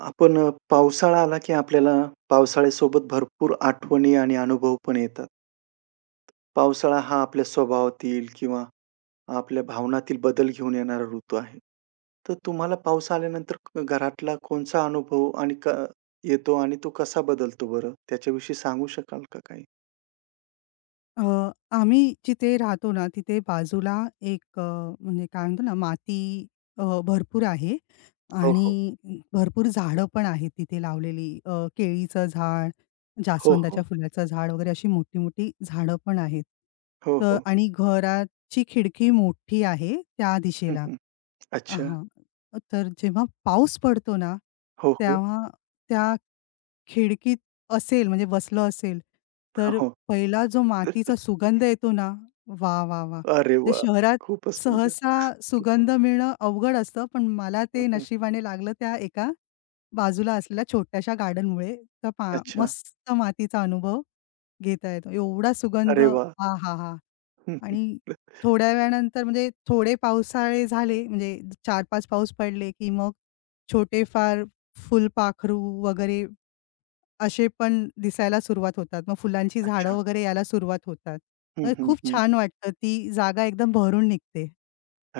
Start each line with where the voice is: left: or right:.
right: आपण पावसाळा आला की आपल्याला पावसाळ्यासोबत भरपूर आठवणी आणि अनुभव पण येतात. पावसाळा हा आपल्या स्वभावातील किंवा आपल्या भावनातील बदल घेऊन येणारा ऋतू आहे. तर तुम्हाला पाऊस आल्यानंतर घरातला कोणचा अनुभव आणि येतो आणि तो कसा बदलतो बरं? त्याच्याविषयी सांगू शकाल का काही?
left: अ, आम्ही जिथे राहतो ना, तिथे बाजूला एक म्हणजे काय म्हणतो ना, माती भरपूर आहे
right: हो, हो.
left: आणि भरपूर झाडं पण आहेत तिथे लावलेली. केळीचं झाड,
right: हो, हो.
left: जास्वंदाच्या फुलाचं झाड वगैरे अशी मोठी-मोठी झाडं पण आहेत.
right: हो,
left: तर
right: हो.
left: आणि घराची खिडकी मोठी आहे त्या
right: हं,
left: दिशेला.
right: हं. अच्छा.
left: हां, तर जेव्हा पाऊस पडतो ना,
right: हो, हो.
left: तेव्हा त्या खिडकीत असेल म्हणजे बसलं असेल,
right: हां,
left: तर
right: हो.
left: पहिला जो मातीचा सुगंध येतो ना, वा, वा, वा.
right: अरे
left: जे
right: वाह!
left: शहरात
right: खूपच सुंदर.
left: सहसा सुगंध मिळणं अवघड असतं, पण मला
right: हं,
left: ते
right: हं.
left: नशिबाने लागलं त्या एका बाजूला असलेल्या छोट्याशा गार्डनमुळे. तर पहा
right: अच्छा.
left: मस्त मातीचा अनुभव घेता येतो. एवढा सुगंध
right: अरे वाह!
left: आहाहा!
right: हं, हं.
left: आणि थोड्या वेळानंतर म्हणजे थोडे पावसाळे झाले म्हणजे 4-5 पाऊस पडले, की मग छोटे फार फुलपाखरू वगैरे असे पण दिसायला सुरुवात होतात. मग फुलांची झाडं
right: अच्छा.
left: वगैरे यायला सुरुवात होतात.
right: हं, हं,
left: खूप
right: हं.
left: छान वाटतं. ती जागा एकदम भरून निघते.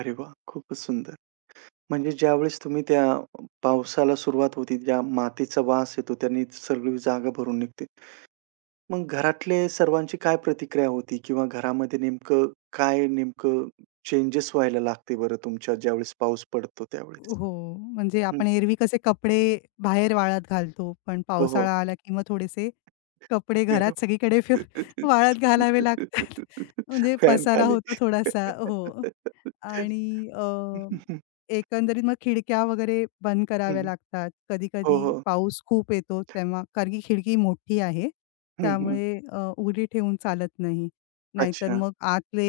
right: अरे वाह! खूपच सुंदर. म्हणजे ज्यावेळेस तुम्ही त्या पावसाला सुरुवात होती, ज्या मातीचा वास येतो, त्याने सगळी जागा भरून निघते. मग घरातले सर्वांची काय प्रतिक्रिया होती किंवा घरामध्ये नेमकं काय नेमकं चेंजेस व्हायला लागते बरं तुमच्या ज्यावेळेस पाऊस पडतो त्यावेळेस?
left: हो, म्हणजे
right: हं.
left: आपण एरवी कसे कपडे बाहेर वाळत घालतो, पण
right: हो, हो.
left: पावसाळा आला की मग थोडेसे कपडे
right: गरम.
left: घरात सगळीकडे वाळत घालावे लागतात. म्हणजे
right: फॅन
left: पसारा
right: खाली.
left: होतो थोडासा. हो. आणि एकंदरीत मग खिडक्या वगैरे बंद कराव्या
right: हं,
left: लागतात.
right: हो,
left: कधी-कधी
right: हो.
left: पाऊस खूप येतो तेव्हा, कारण की खिडकी मोठी आहे.
right: हं, हं.
left: त्यामुळे उघडी ठेवून चालत नाही. नाहीतर
right: अच्छा.
left: मग आतले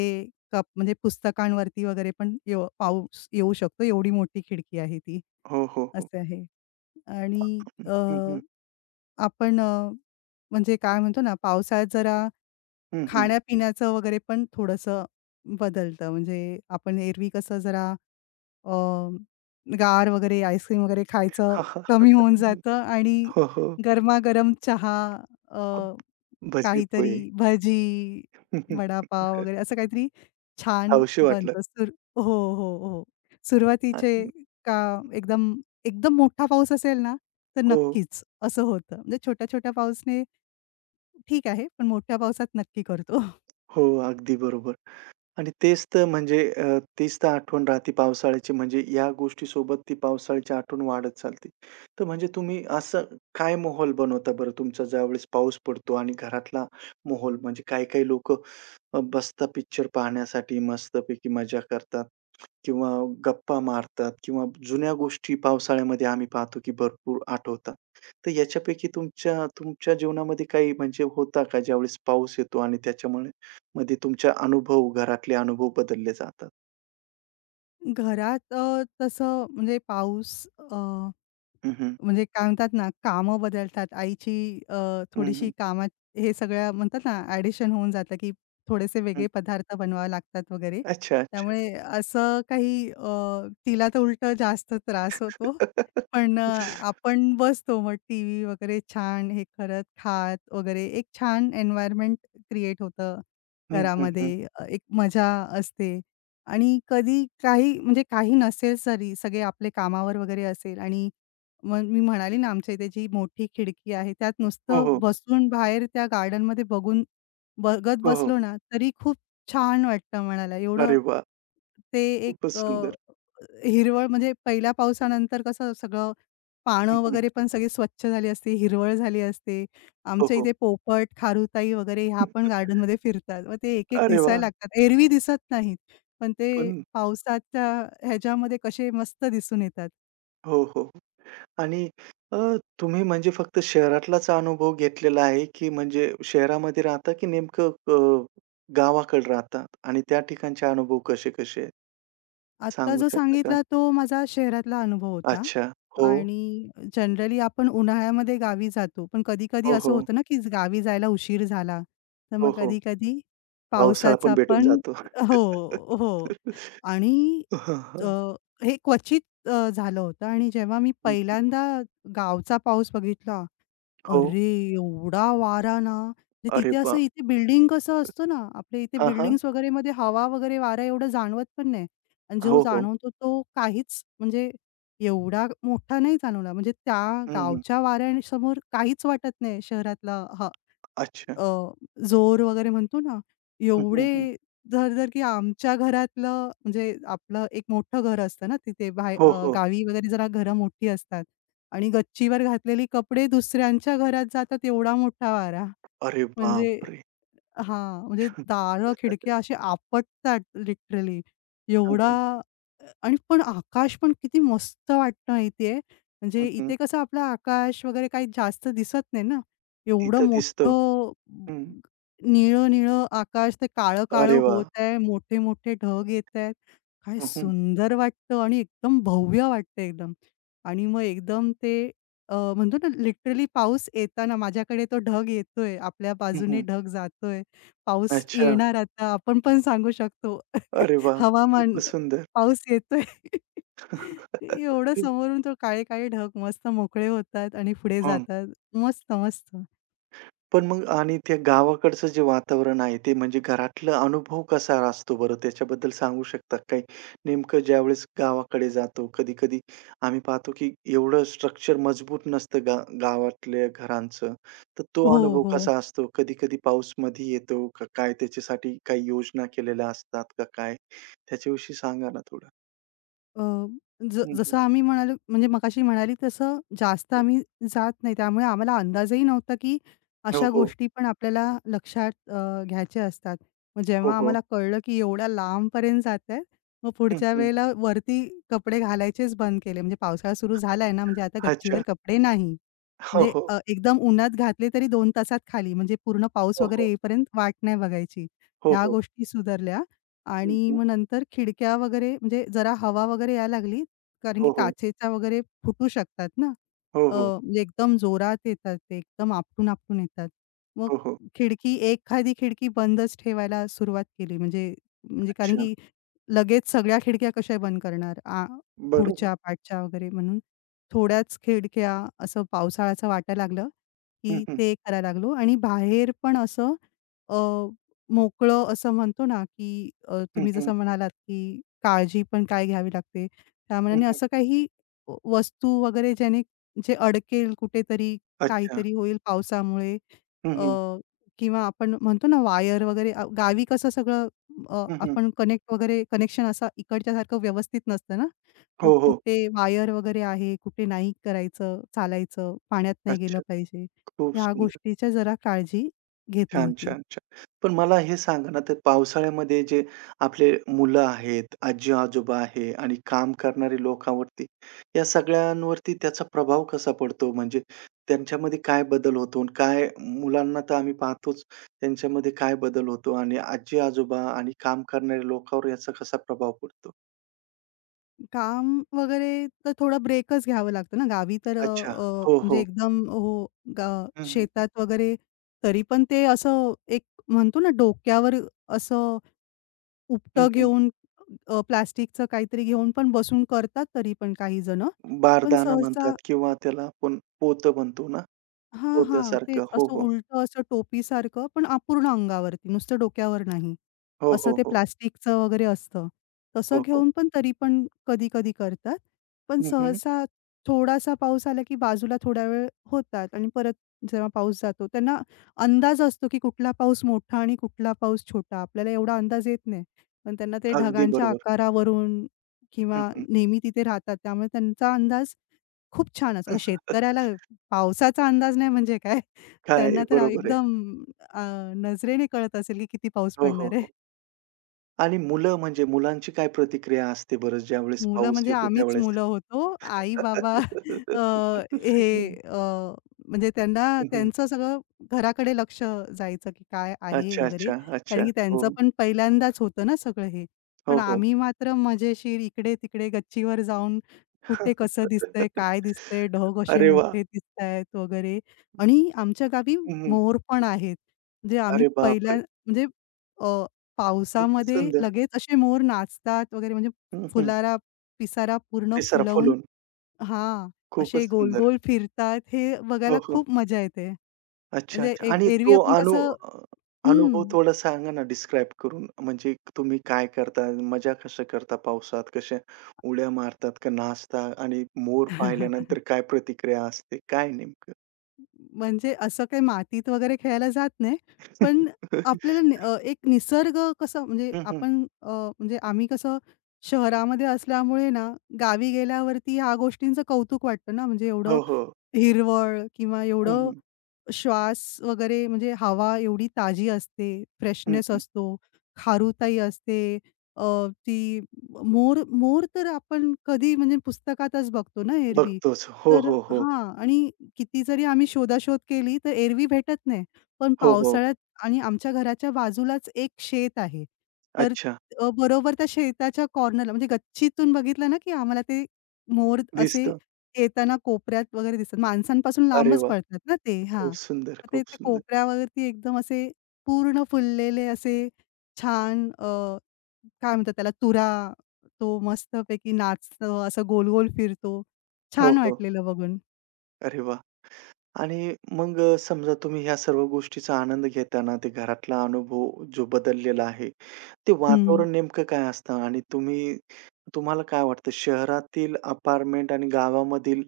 left: कप म्हणजे पुस्तकांवरती वगैरे पण पाऊस येऊ शकतो. एवढी मोठी खिडकी आहे ती,
right: हो, हो, हो.
left: असं आहे. आणि
right: हं, हं.
left: आपण म्हणजे काय म्हणतो ना, पावसाळ्यात जरा
right: हं, हं.
left: खाण्यापिण्याचं वगैरे पण थोडंसं बदलतं. म्हणजे आपण एरवी कसं जरा अ, गार वगैरे आईस्क्रीम वगैरे खायचं
right: हां, हां.
left: कमी होऊन
right: हं.
left: जातं आणि
right: हो, हो.
left: गरमागरम चहा, अ,
right: हो.
left: काहीतरी
right: भजी-पोळी.
left: भजी, वडापाव वगैरे असं काहीतरी छान
right: वाटलं.
left: बनतं. हो, हो, हो. सुरुवातीचे
right: आणि
left: का एकदम एकदम मोठा पाऊस असेल ना, तर
right: हो,
left: नक्कीच असं होतं. म्हणजे छोट्या-छोट्या पाऊसने ठीक आहे, पण मोठ्या पावसात नक्की करतो.
right: हो. अगदी बरोबर. आणि तेच तर म्हणजे तीच तर आठवण राहते पावसाळ्याची म्हणजे या गोष्टीसोबत ती पावसाळ्याची आठवण वाढत चालते. तर म्हणजे तुम्ही असं काय माहोल बनवता बरं तुमचा ज्यावेळेस पाऊस पडतो आणि घरातला माहोल म्हणजे काही-काही लोकं बसता पिक्चर पाहण्यासाठी मस्तपैकी मजा करतात. किंवा गप्पा मारतात किंवा जुन्या गोष्टी पावसाळ्यामध्ये आम्ही पाहतो की भरपूर आठवतात. तर याच्यापैकी तुमच्या तुमच्या जीवनामध्ये काही म्हणजे होता का ज्यावेळेस पाऊस येतो आणि त्याच्यामुळे मध्ये तुमच्या अनुभव, घरातले अनुभव बदलले जातात?
left: घरात तसं म्हणजे पाऊस अ
right: हं, हं.
left: म्हणजे काय म्हणतात ना, कामं बदलतात. आईची
right: हं,
left: थोडीशी
right: हं.
left: कामात हे सगळ्या म्हणतात ना, ॲडिशन होऊन जातं, की थोडेसे
right: हं.
left: वेगळे पदार्थ बनवावे लागतात वगैरे.
right: अच्छा, अच्छा.
left: त्यामुळे असं काही तिला तर उलटं जास्त त्रास होतो, पण आपण बसतो मग टीव्ही वगैरे छान हे करत, खात वगैरे एक छान एन्व्हायर्नमेंट क्रिएट होतं
right: हं, हं, हं.
left: घरामध्ये. एक मजा असते आणि कधी काही म्हणजे काही नसेल तरी सगळे आपले कामावर वगैरे असेल, आणि मग मी म्हणाली ना, आमच्या इथे जी मोठी खिडकी आहे, त्यात
right: हो,
left: नुसतं
right: हो.
left: बसून बाहेर त्या गार्डनमध्ये बघून बघत
right: हो, हो.
left: बसलो ना, तरी खूप छान वाटतं मनाला.
right: अरे
left: एवढं
right: वाह!
left: ते एक
right: खूपच सुंदर.
left: हिरवळ म्हणजे पहिल्या पावसानंतर कसं सगळं
right: हं,
left: पानं
right: हं.
left: वगैरे पण सगळी स्वच्छ झाली असती, हिरवळ झाली असते.
right: हो,
left: आमच्या
right: हो.
left: इथे पोपट, खारुताई वगैरे ह्या पण गार्डनमध्ये फिरतात. मग ते एक-एक
right: अरे वाह!
left: दिसायला लागतात. एरवी दिसत नाहीत, पण ते
right: पण
left: पावसाच्या ह्याच्यामध्ये कसे मस्त दिसून येतात.
right: हो, हो. आणि अ, तुम्ही म्हणजे फक्त शहरातलाच अनुभव घेतलेला आहे, की म्हणजे शहरामध्ये राहता, की नेमकं गावाकडे राहता आणि त्या ठिकाणचे अनुभव कसे-कसे आहेत?
left: आत्ता
right: सांगू
left: जो
right: शकता का?
left: सांगितला तो माझा शहरातला अनुभव होता,
right: अच्छा. हो.
left: आणि जनरली आपण उन्हाळ्यामध्ये गावी जातो. पण कधी-कधी
right: हो,
left: असं
right: हो.
left: होतं ना, की गावी जायला उशीर झाला, तर
right: हो,
left: मग
right: हो.
left: कधी-कधी
right: पावसाळा पण
left: पावसाचा
right: भेटून
left: पण,
right: जातो.
left: हो, हो. आणि
right: हां,
left: अ,
right: हां.
left: हे क्वचित झालं होतं आणि जेव्हा मी
right: हं, हं.
left: पहिल्यांदा गावचा पाऊस बघितला,
right: हो.
left: अरे! एवढा वारा ना, म्हणजे
right: अरे
left: तिथे असं,
right: वाह!
left: इथे बिल्डिंग कसं असतं ना, आपल्या इथे
right: हां, हां.
left: बिल्डिंग्स वगैरेमध्ये हवा वगैरे वारा एवढं जाणवत पण नाही, आणि जो
right: हो, हो.
left: जाणवतो तो काहीच म्हणजे एवढा मोठा नाही जाणवला. म्हणजे त्या
right: हं, हं.
left: गावच्या वाऱ्यासमोर काहीच वाटत नाही शहरातला
right: अच्छा.
left: अ, जोर वगैरे म्हणतो ना,
right: हं, हं,
left: एवढे
right: हं.
left: धड-धड, की आमच्या घरातलं म्हणजे आपलं एक मोठं घर असतं ना, तिथे
right: हो, हो.
left: गावी वगैरे जरा घरं मोठी असतात आणि गच्चीवर घातलेले कपडे दुसऱ्यांच्या घरात जातात, एवढा मोठा वारा.
right: अरे
left: म्हणजे
right: बापरे!
left: हां, म्हणजे दारं, खिडक्या अशी आपटतात लिटरली.
right: हं,
left: एवढा,
right: हं.
left: आणि पण आकाश पण किती मस्त वाटतं माहितीये. म्हणजे
right: हं, हं.
left: इथे कसं आपलं आकाश वगैरे काही जास्त दिसत नाही ना. एवढं
right: तिथं दिसतं.
left: मोठं
right: हं.
left: निळं-निळं आकाश ते
right: अरे
left: काळं-काळं
right: वाह!
left: होत आहे. मोठे-मोठे ढग येतायत. काय
right: हं, हं.
left: सुंदर वाटतं आणि एकदम भव्य वाटतं एकदम. आणि मग एकदम ते म्हणतो ना लिटरली, पाऊस येताना माझ्याकडे तो ढग येतोय, आपल्या
right: हं,
left: बाजूने
right: हं.
left: ढग जातोय. पाऊस
right: अच्छा.
left: येणार आता आपण पण सांगू शकतो.
right: अरे वाह!
left: हवामान,
right: खूपच सुंदर.
left: पाऊस येतोय. एवढं समोरून तो काळे-काळे ढग मस्त मोकळे होतात आणि पुढे
right: हं.
left: जातात. मस्त, मस्त.
right: पण मग आणि त्या गावाकडचं जे वातावरण आहे, ते म्हणजे घरातला अनुभव कसा असतो बरं? त्याच्याबद्दल सांगू शकता काही? नेमकं ज्यावेळेस गावाकडे जातो, कधी-कधी आम्ही पाहतो, की एवढं स्ट्रक्चर मजबूत नसतं गावातल्या घरांचं. तर तो
left: हो,
right: अनुभव
left: हो.
right: कसा असतो? कधी-कधी पाऊस मधी येतो का काय? त्याच्यासाठी काही योजना केलेल्या असतात का काय? त्याच्याविषयी सांगा ना थोडं?
left: अ,
right: हं, हं,
left: जसं आम्ही म्हणालो, म्हणजे मगाशी म्हणाली तसं जास्त
right: हं.
left: आम्ही जात नाही. त्यामुळे आम्हाला अंदाजही नव्हता, की
right: हो,
left: अशा
right: हो.
left: गोष्टी पण आपल्याला लक्षात घ्यायच्या असतात. मग
right: हो,
left: जेव्हा
right: हो.
left: आम्हाला कळलं, की एवढ्या लांबपर्यंत जातायत, मग
right: हं,
left: पुढच्या
right: हं.
left: वेळेला वरती कपडे घालायचेच बंद केले. म्हणजे पावसाळा सुरू झालाय ना, म्हणजे आता
right: अच्छा.
left: गच्चीवर कपडे नाही.
right: हो,
left: म्हणजे
right: हो.
left: एकदम उन्हात घातले तरी 2 तासात खाली म्हणजे पूर्ण पाऊस
right: हो,
left: वगैरे
right: हो.
left: येईपर्यंत वाट नाही बघायची.
right: हो,
left: ह्या
right: हो.
left: गोष्टी सुधारल्या,
right: हं,
left: आणि
right: हं.
left: मग नंतर खिडक्या वगैरे म्हणजे जरा हवा वगैरे यायला लागली, कारण
right: हो,
left: की
right: हो.
left: काचेच्या वगैरे फुटू शकतात ना.
right: हो,
left: अ,
right: हो.
left: म्हणजे एकदम जोरात येतात ते, एकदम आपटून-आपटून येतात. मग
right: हो, हो.
left: एखादी खिडकी बंदच ठेवायला सुरुवात केली म्हणजे, म्हणजे कारण
right: अच्छा.
left: की लगेच सगळ्या खिडक्या कशा बंद करणार?
right: बरोबर.
left: पुढच्या, पाठच्या वगैरे म्हणून थोड्याच खिडक्या असं पावसाळ्याचं वाटायला लागलं,
right: हं,
left: की
right: हं.
left: ते करायला लागलो, आणि बाहेर पण असं अ, मोकळं असं म्हणतो ना, की
right: हं,
left: तुम्ही
right: हं.
left: जसं म्हणालात, की काळजी पण काय घ्यावी लागते. त्या
right: हं,
left: मानाने
right: हं.
left: असं काही वस्तू वगैरे ज्याने, जे अडकेल कुठेतरी,
right: अच्छा.
left: काहीतरी होईल पावसामुळे,
right: हं, हं.
left: अ, किंवा आपण म्हणतो ना वायर वगैरे, गावी कसं सगळं
right: हं, हं.
left: आपण कनेक्ट वगैरे कनेक्शन असं इकडच्यासारखं व्यवस्थित नसतं ना. मग
right: हो, हो.
left: कुठे वायर वगैरे आहे, कुठे नाही, करायचं, चालायचं, पाण्यात नाही गेलं
right: अच्छा.
left: पाहिजे.
right: खूप
left: ह्या
right: सुंदर.
left: गोष्टीच्या जरा काळजी घेतली
right: छान,
left: होती.
right: छान, छान. पण मला हे सांगा ना, ते पावसाळ्यामध्ये जे आपले मुलं आहेत, आजी-आजोबा आहे आणि काम करणारे लोकांवरती, या सगळ्यांवरती त्याचा प्रभाव कसा पडतो? म्हणजे त्यांच्यामध्ये काय बदल होतो? आणि काय मुलांना तर आम्ही पाहतोच, त्यांच्यामध्ये काय बदल होतो? आणि आजी-आजोबा आणि काम करणाऱ्या लोकांवर याचा कसा प्रभाव पडतो?
left: काम वगैरे तर थोडा ब्रेकच घ्यावं लागतं ना. गावी तर अ,
right: अच्छा.
left: अ,
right: हो,
left: म्हणजे
right: हो.
left: एकदम, हो, गा
right: हं, हं.
left: शेतात वगैरे तरी पण ते असं एक म्हणतो ना डोक्यावर असं उपटं
right: हं,
left: घेऊन, प्लास्टिकचं काहीतरी घेऊन पण बसून करतात तरी पण काही जणं. पण
right: बारदाना
left: सहसा
right: म्हणतात किंवा त्याला आपण पोतं म्हणतो ना,
left: हां, हां. तेच
right: पोत्यासारखं. हो,
left: असं
right: हो.
left: उलटं असं टोपीसारखं पण अपूर्ण अंगावरती, नुसतं डोक्यावर नाही.
right: हो,
left: असं
right: हो,
left: ते
right: हो.
left: प्लास्टिकचं वगैरे असतं. तसं
right: हो, हो.
left: घेऊन पण तरी पण कधी-कधी करतात. पण
right: हं, हं.
left: सहसा थोडासा पाऊस आला की बाजूला थोडा वेळ होतात आणि परत जेव्हा पाऊस जातो, त्यांना अंदाज असतो की कुठला पाऊस मोठा आणि कुठला पाऊस छोटा. आपल्याला एवढा अंदाज येत नाही. पण त्यांना ते
right: अगदी
left: ढगांच्या
right: बरोबर.
left: आकारावरून
right: हं,
left: किंवा
right: हं.
left: नेहमी तिथे राहतात, त्यामुळे त्यांचा अंदाज खूप छानच. आता शेतकऱ्याला पावसाचा अंदाज नाही म्हणजे काय?
right: काय
left: त्यांना तर
right: बरोबर आहे.
left: एकदम अ, नजरेने कळत असेल की किती पाऊस
right: हो, हो,
left: पडणार आहे.
right: हो. आणि मुलं म्हणजे मुलांची काय प्रतिक्रिया असते बरं ज्यावेळेस
left: मुलं
right: पाऊस
left: म्हणजे
right: येतो
left: आम्हीच
right: त्यावेळेस?
left: मुलं होतो. आई-बाबा अ, हे अ, म्हणजे त्यांना
right: हं, हं.
left: त्यांचं सगळं घराकडे लक्ष जायचं, की काय आहे
right: अच्छा,
left: वगैरे.
right: अच्छा, अच्छा.
left: कारण की
right: हो,
left: त्यांचं पण पहिल्यांदाच होतं ना सगळं हे.
right: हो,
left: पण
right: हो.
left: आम्ही मात्र मजेशीर इकडे-तिकडे गच्चीवर जाऊन कुठे कसं दिसतंय, काय दिसतंय, ढग असे
right: अरे वाह!
left: मोठे दिसतायत वगैरे. आणि आमच्या गावी
right: हं, हं.
left: मोर पण आहेत. म्हणजे आम्ही
right: अरे
left: पहिल्या
right: बापरे!
left: म्हणजे अ,
right: खूपच
left: पावसामध्ये
right: सुंदर.
left: लगेच असे मोर नाचतात वगैरे, म्हणजे
right: हं, हं.
left: फुलारा पिसारा पूर्ण
right: ते
left: फुलवून
right: सरपवलून.
left: हां, असे
right: खूपच सुंदर.
left: गोल-गोल फिरतात, हे
right: हो,
left: बघायला
right: हो.
left: खूप मजा येते.
right: अच्छा,
left: म्हणजे
right: अच्छा. आणि
left: एरवी
right: तो
left: आपण कसं,
right: अ, अनुभव
left: हं.
right: थोडा सांगा ना डिस्क्राईब करून? म्हणजे तुम्ही काय करता? मजा कशा करता पावसात? कशा उड्या मारतात का नाचता? आणि मोर पाहिल्यानंतर काय प्रतिक्रिया असते? काय नेमकं?
left: म्हणजे असं काही मातीत वगैरे खेळायला जात नाही. पण आपल्याला एक निसर्ग कसं म्हणजे
right: हं, हं.
left: आपण, म्हणजे आम्ही कसं शहरामध्ये असल्यामुळे ना, गावी गेल्यावरती ह्या गोष्टींचं कौतुक वाटतं ना, म्हणजे एवढं
right: हो, हो.
left: हिरवळ किंवा
right: हं,
left: एवढं
right: हं.
left: श्वास वगैरे म्हणजे हवा एवढी ताजी असते, फ्रेशनेस
right: हं,
left: असतो, खारुताई असते. अ, ती मोर मोर तर आपण कधी म्हणजे पुस्तकातच बघतो ना एरवी.
right: बघतोच. हो,
left: तर
right: हो, हो.
left: हां, आणि किती जरी आम्ही शोधाशोध केली तर एरवी भेटत नाही. पण
right: हो, हो.
left: पावसाळ्यात, आणि आमच्या घराच्या बाजूलाच एक शेत आहे. तर
right: अच्छा.
left: बरोबर त्या शेताच्या कॉर्नरला म्हणजे गच्चीतून बघितलं ना, की आम्हाला ते मोर असे
right: दिसतं.
left: ते येताना कोपऱ्यात वगैरे दिसतात. माणसांपासून
right: अरे
left: लांबच
right: वाह!
left: पडतात ना ते.
right: खूप
left: हां.
right: सुंदर,
left: मग ते
right: खूप
left: ते
right: सुंदर.
left: कोपऱ्यावरती एकदम असे पूर्ण फुललेले असे छान, काय म्हणतात त्याला, तुरा, तो मस्तपैकी नाचतो, असं गोल-गोल फिरतो.
right: हो,
left: छान
right: हो.
left: वाटलेलं बघून.
right: अरे वाह! आणि मग समजा तुम्ही ह्या सर्व गोष्टीचा आनंद घेताना ते घरातला अनुभव जो बदललेला आहे, ते
left: हं.
right: वातावरण नेमकं काय असतं आणि तुम्ही तुम्हाला काय वाटतं शहरातील अपार्टमेंट आणि गावामधील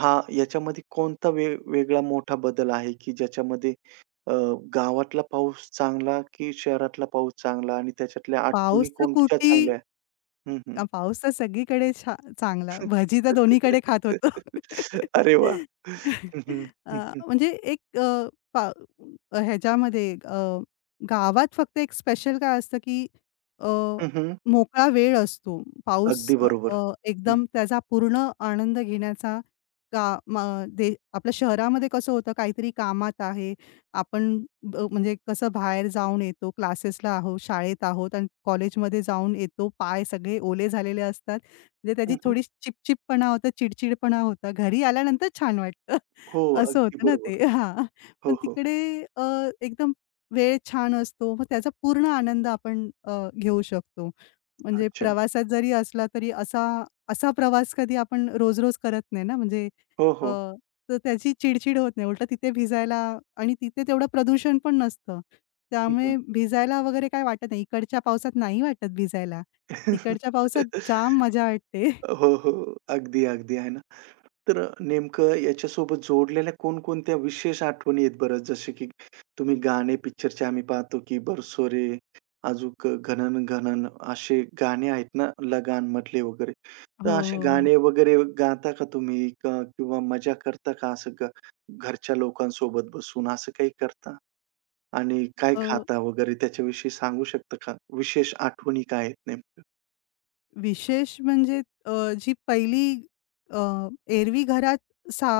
right: हा याच्यामध्ये कोणता वेगळा मोठा बदल आहे, की ज्याच्यामध्ये अ, गावातला पाऊस चांगला की शहरातला पाऊस चांगला आणि त्याच्यातल्या आठवणी
left: पाऊस तर
right: कोणत्या
left: कुठेही,
right: चांगल्या आहे? हं, हं.
left: पाऊस तर सगळीकडे चांगला. भजी तर दोन्हीकडे खात होतो.
right: अरे वाह! हं, हं.
left: अ,
right: हं, हं.
left: म्हणजे एक अ, पा ह्याच्यामध्ये गावात फक्त एक स्पेशल काय असतं, की अ,
right: हं, हं.
left: मोकळा वेळ असतो. पाऊस
right: अगदी
left: अ,
right: बरोबर.
left: अ, एकदम त्याचा पूर्ण आनंद घेण्याचा का म दे आपल्या शहरामध्ये कसं होतं, काहीतरी कामात आहे आपण, म्हणजे कसं बाहेर जाऊन येतो, क्लासेसला आहोत, शाळेत आहोत आणि कॉलेजमध्ये जाऊन येतो. पाय सगळे ओले झालेले असतात. म्हणजे त्याची
right: हं, हं.
left: थोडी चिपचिपपणा होता, चिडचिडपणा होता. घरी आल्यानंतर छान वाटतं.
right: हो,
left: असं
right: अगदी
left: होतं ना
right: बरोबर.
left: ते. हां.
right: हो,
left: पण
right: हो.
left: तिकडे अ, एकदम वेळ छान असतो. मग त्याचा पूर्ण आनंद आपण घेऊ शकतो. म्हणजे
right: अच्छा.
left: प्रवासात जरी असला तरी असा, प्रवास कधी आपण रोज-रोज करत नाही ना. म्हणजे
right: हो, हो.
left: तर त्याची चिडचिड होत नाही. उलटं तिथे भिजायला, आणि तिथे तेवढं प्रदूषण पण नसतं.
right: हं, हं.
left: त्यामुळे भिजायला वगैरे काही वाटत नाही. इकडच्या पावसात नाही वाटत भिजायला. तिकडच्या पावसात जाम मजा वाटते.
right: हो, हो. अगदी, अगदी आहे ना. तर नेमकं याच्यासोबत जोडलेल्या कोणकोणत्या विशेष आठवणी आहेत बरं? जसे की तुम्ही गाणे पिक्चरचे आम्ही पाहतो की बरसोरे, अजूक घनन घनन असे गाणे आहेत ना, लगान मधले वगैरे. तर
left: हो,
right: असे
left: हो, हो.
right: गाणे वगैरे गाता का तुम्ही? का किंवा मजा करता का असं घरच्या लोकांसोबत बसून असं काही करता? आणि काय
left: अ
right: खाता वगैरे त्याच्याविषयी सांगू शकता का? विशेष आठवणी काय आहेत नेमक्या?
left: विशेष म्हणजे, अ, जी पहिली अ, एरवी घरात सा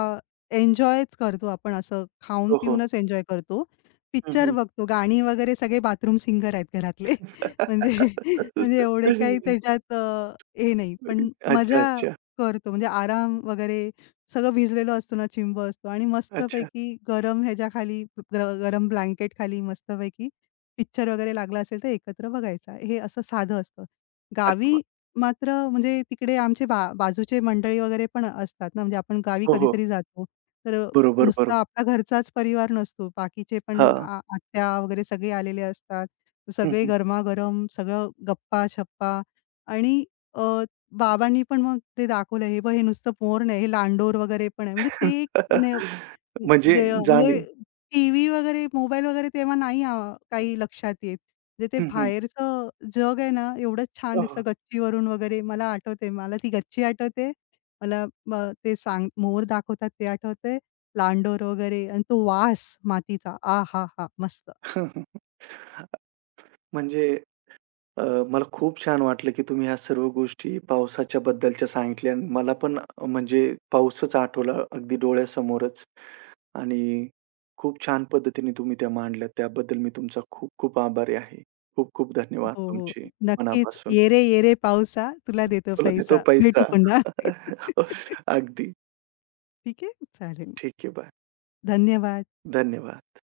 left: एन्जॉयच करतो आपण, असं खाऊन
right: हो, हो.
left: पिऊनच एन्जॉय करतो.
right: हं,
left: पिक्चर
right: हं.
left: बघतो, गाणी वगैरे, सगळे बाथरूम सिंगर आहेत घरातले. म्हणजे म्हणजे एवढे काही त्याच्यात हे नाही. पण
right: अच्छा,
left: मजा
right: अच्छा.
left: करतो, म्हणजे आराम वगैरे, सगळं भिजलेलं असतो ना, चिंब असतो आणि
right: अच्छा.
left: मस्तपैकी गरम ह्याच्याखाली, ग गरम ब्लँकेटखाली मस्तपैकी पिक्चर वगैरे लागला असेल तर एकत्र बघायचा. हे असं साधं असतं.
right: अरे वाह!
left: गावी मात्र म्हणजे तिकडे आमचे बाजूचे मंडळी वगैरे पण असतात ना, म्हणजे आपण गावी
right: हो, हो.
left: कधीतरी जातो. तर
right: बरोबर, बरोबर.
left: नुसता आपला घरचाच परिवार नसतो. बाकीचे पण
right: हां.
left: आत्या वगैरे सगळे आलेले असतात.
right: हं,
left: सगळे
right: हं.
left: गरमागरम सगळं गप्पा-शप्पा, आणि अ, बाबांनी पण मग ते दाखवलं, "हे बघ हे नुसतं मोर नाही, हे लांडोर वगैरे पण आहे." म्हणजे ते एक अं,
right: म्हणजे
left: दे
right: जाणीव.
left: म्हणजे टीव्ही वगैरे, मोबाईल वगैरे तेव्हा नाही, काही लक्षात येत. म्हणजे ते
right: हं, हं.
left: बाहेरचं जग आहे ना, एवढं छान
right: हो, हो.
left: दिसतं गच्चीवरून वगैरे. मला आठवते, मला ती गच्ची आठवते. मला म ते सांग मोर दाखवतात ते आठवतंय, लांडोर वगैरे, आणि तो वास मातीचा, आहाहा! मस्त.
right: हं, हं. म्हणजे अ, मला खूप छान वाटलं, की तुम्ही ह्या सर्व गोष्टी पावसाच्या बद्दलच्या सांगितल्या आणि मला पण म्हणजे पाऊसच आठवला अगदी डोळ्यासमोरच. आणि खूप छान पद्धतीने तुम्ही त्या मांडल्यात. त्याबद्दल मी तुमचा खूप-खूप आभारी आहे. खूप-खूप धन्यवाद
left: हो, हो.
right: तुमचे
left: नक्कीच.
right: मनापासून.
left: "ये रे, ये रे पावसा, तुला देतो
right: तुला देतो
left: पैसा."
right: पैसा.
left: भेटू पुन्हा.
right: अगदी.
left: ठीक आहे? चालेल.
right: ठीक आहे. बाय.
left: धन्यवाद.
right: धन्यवाद.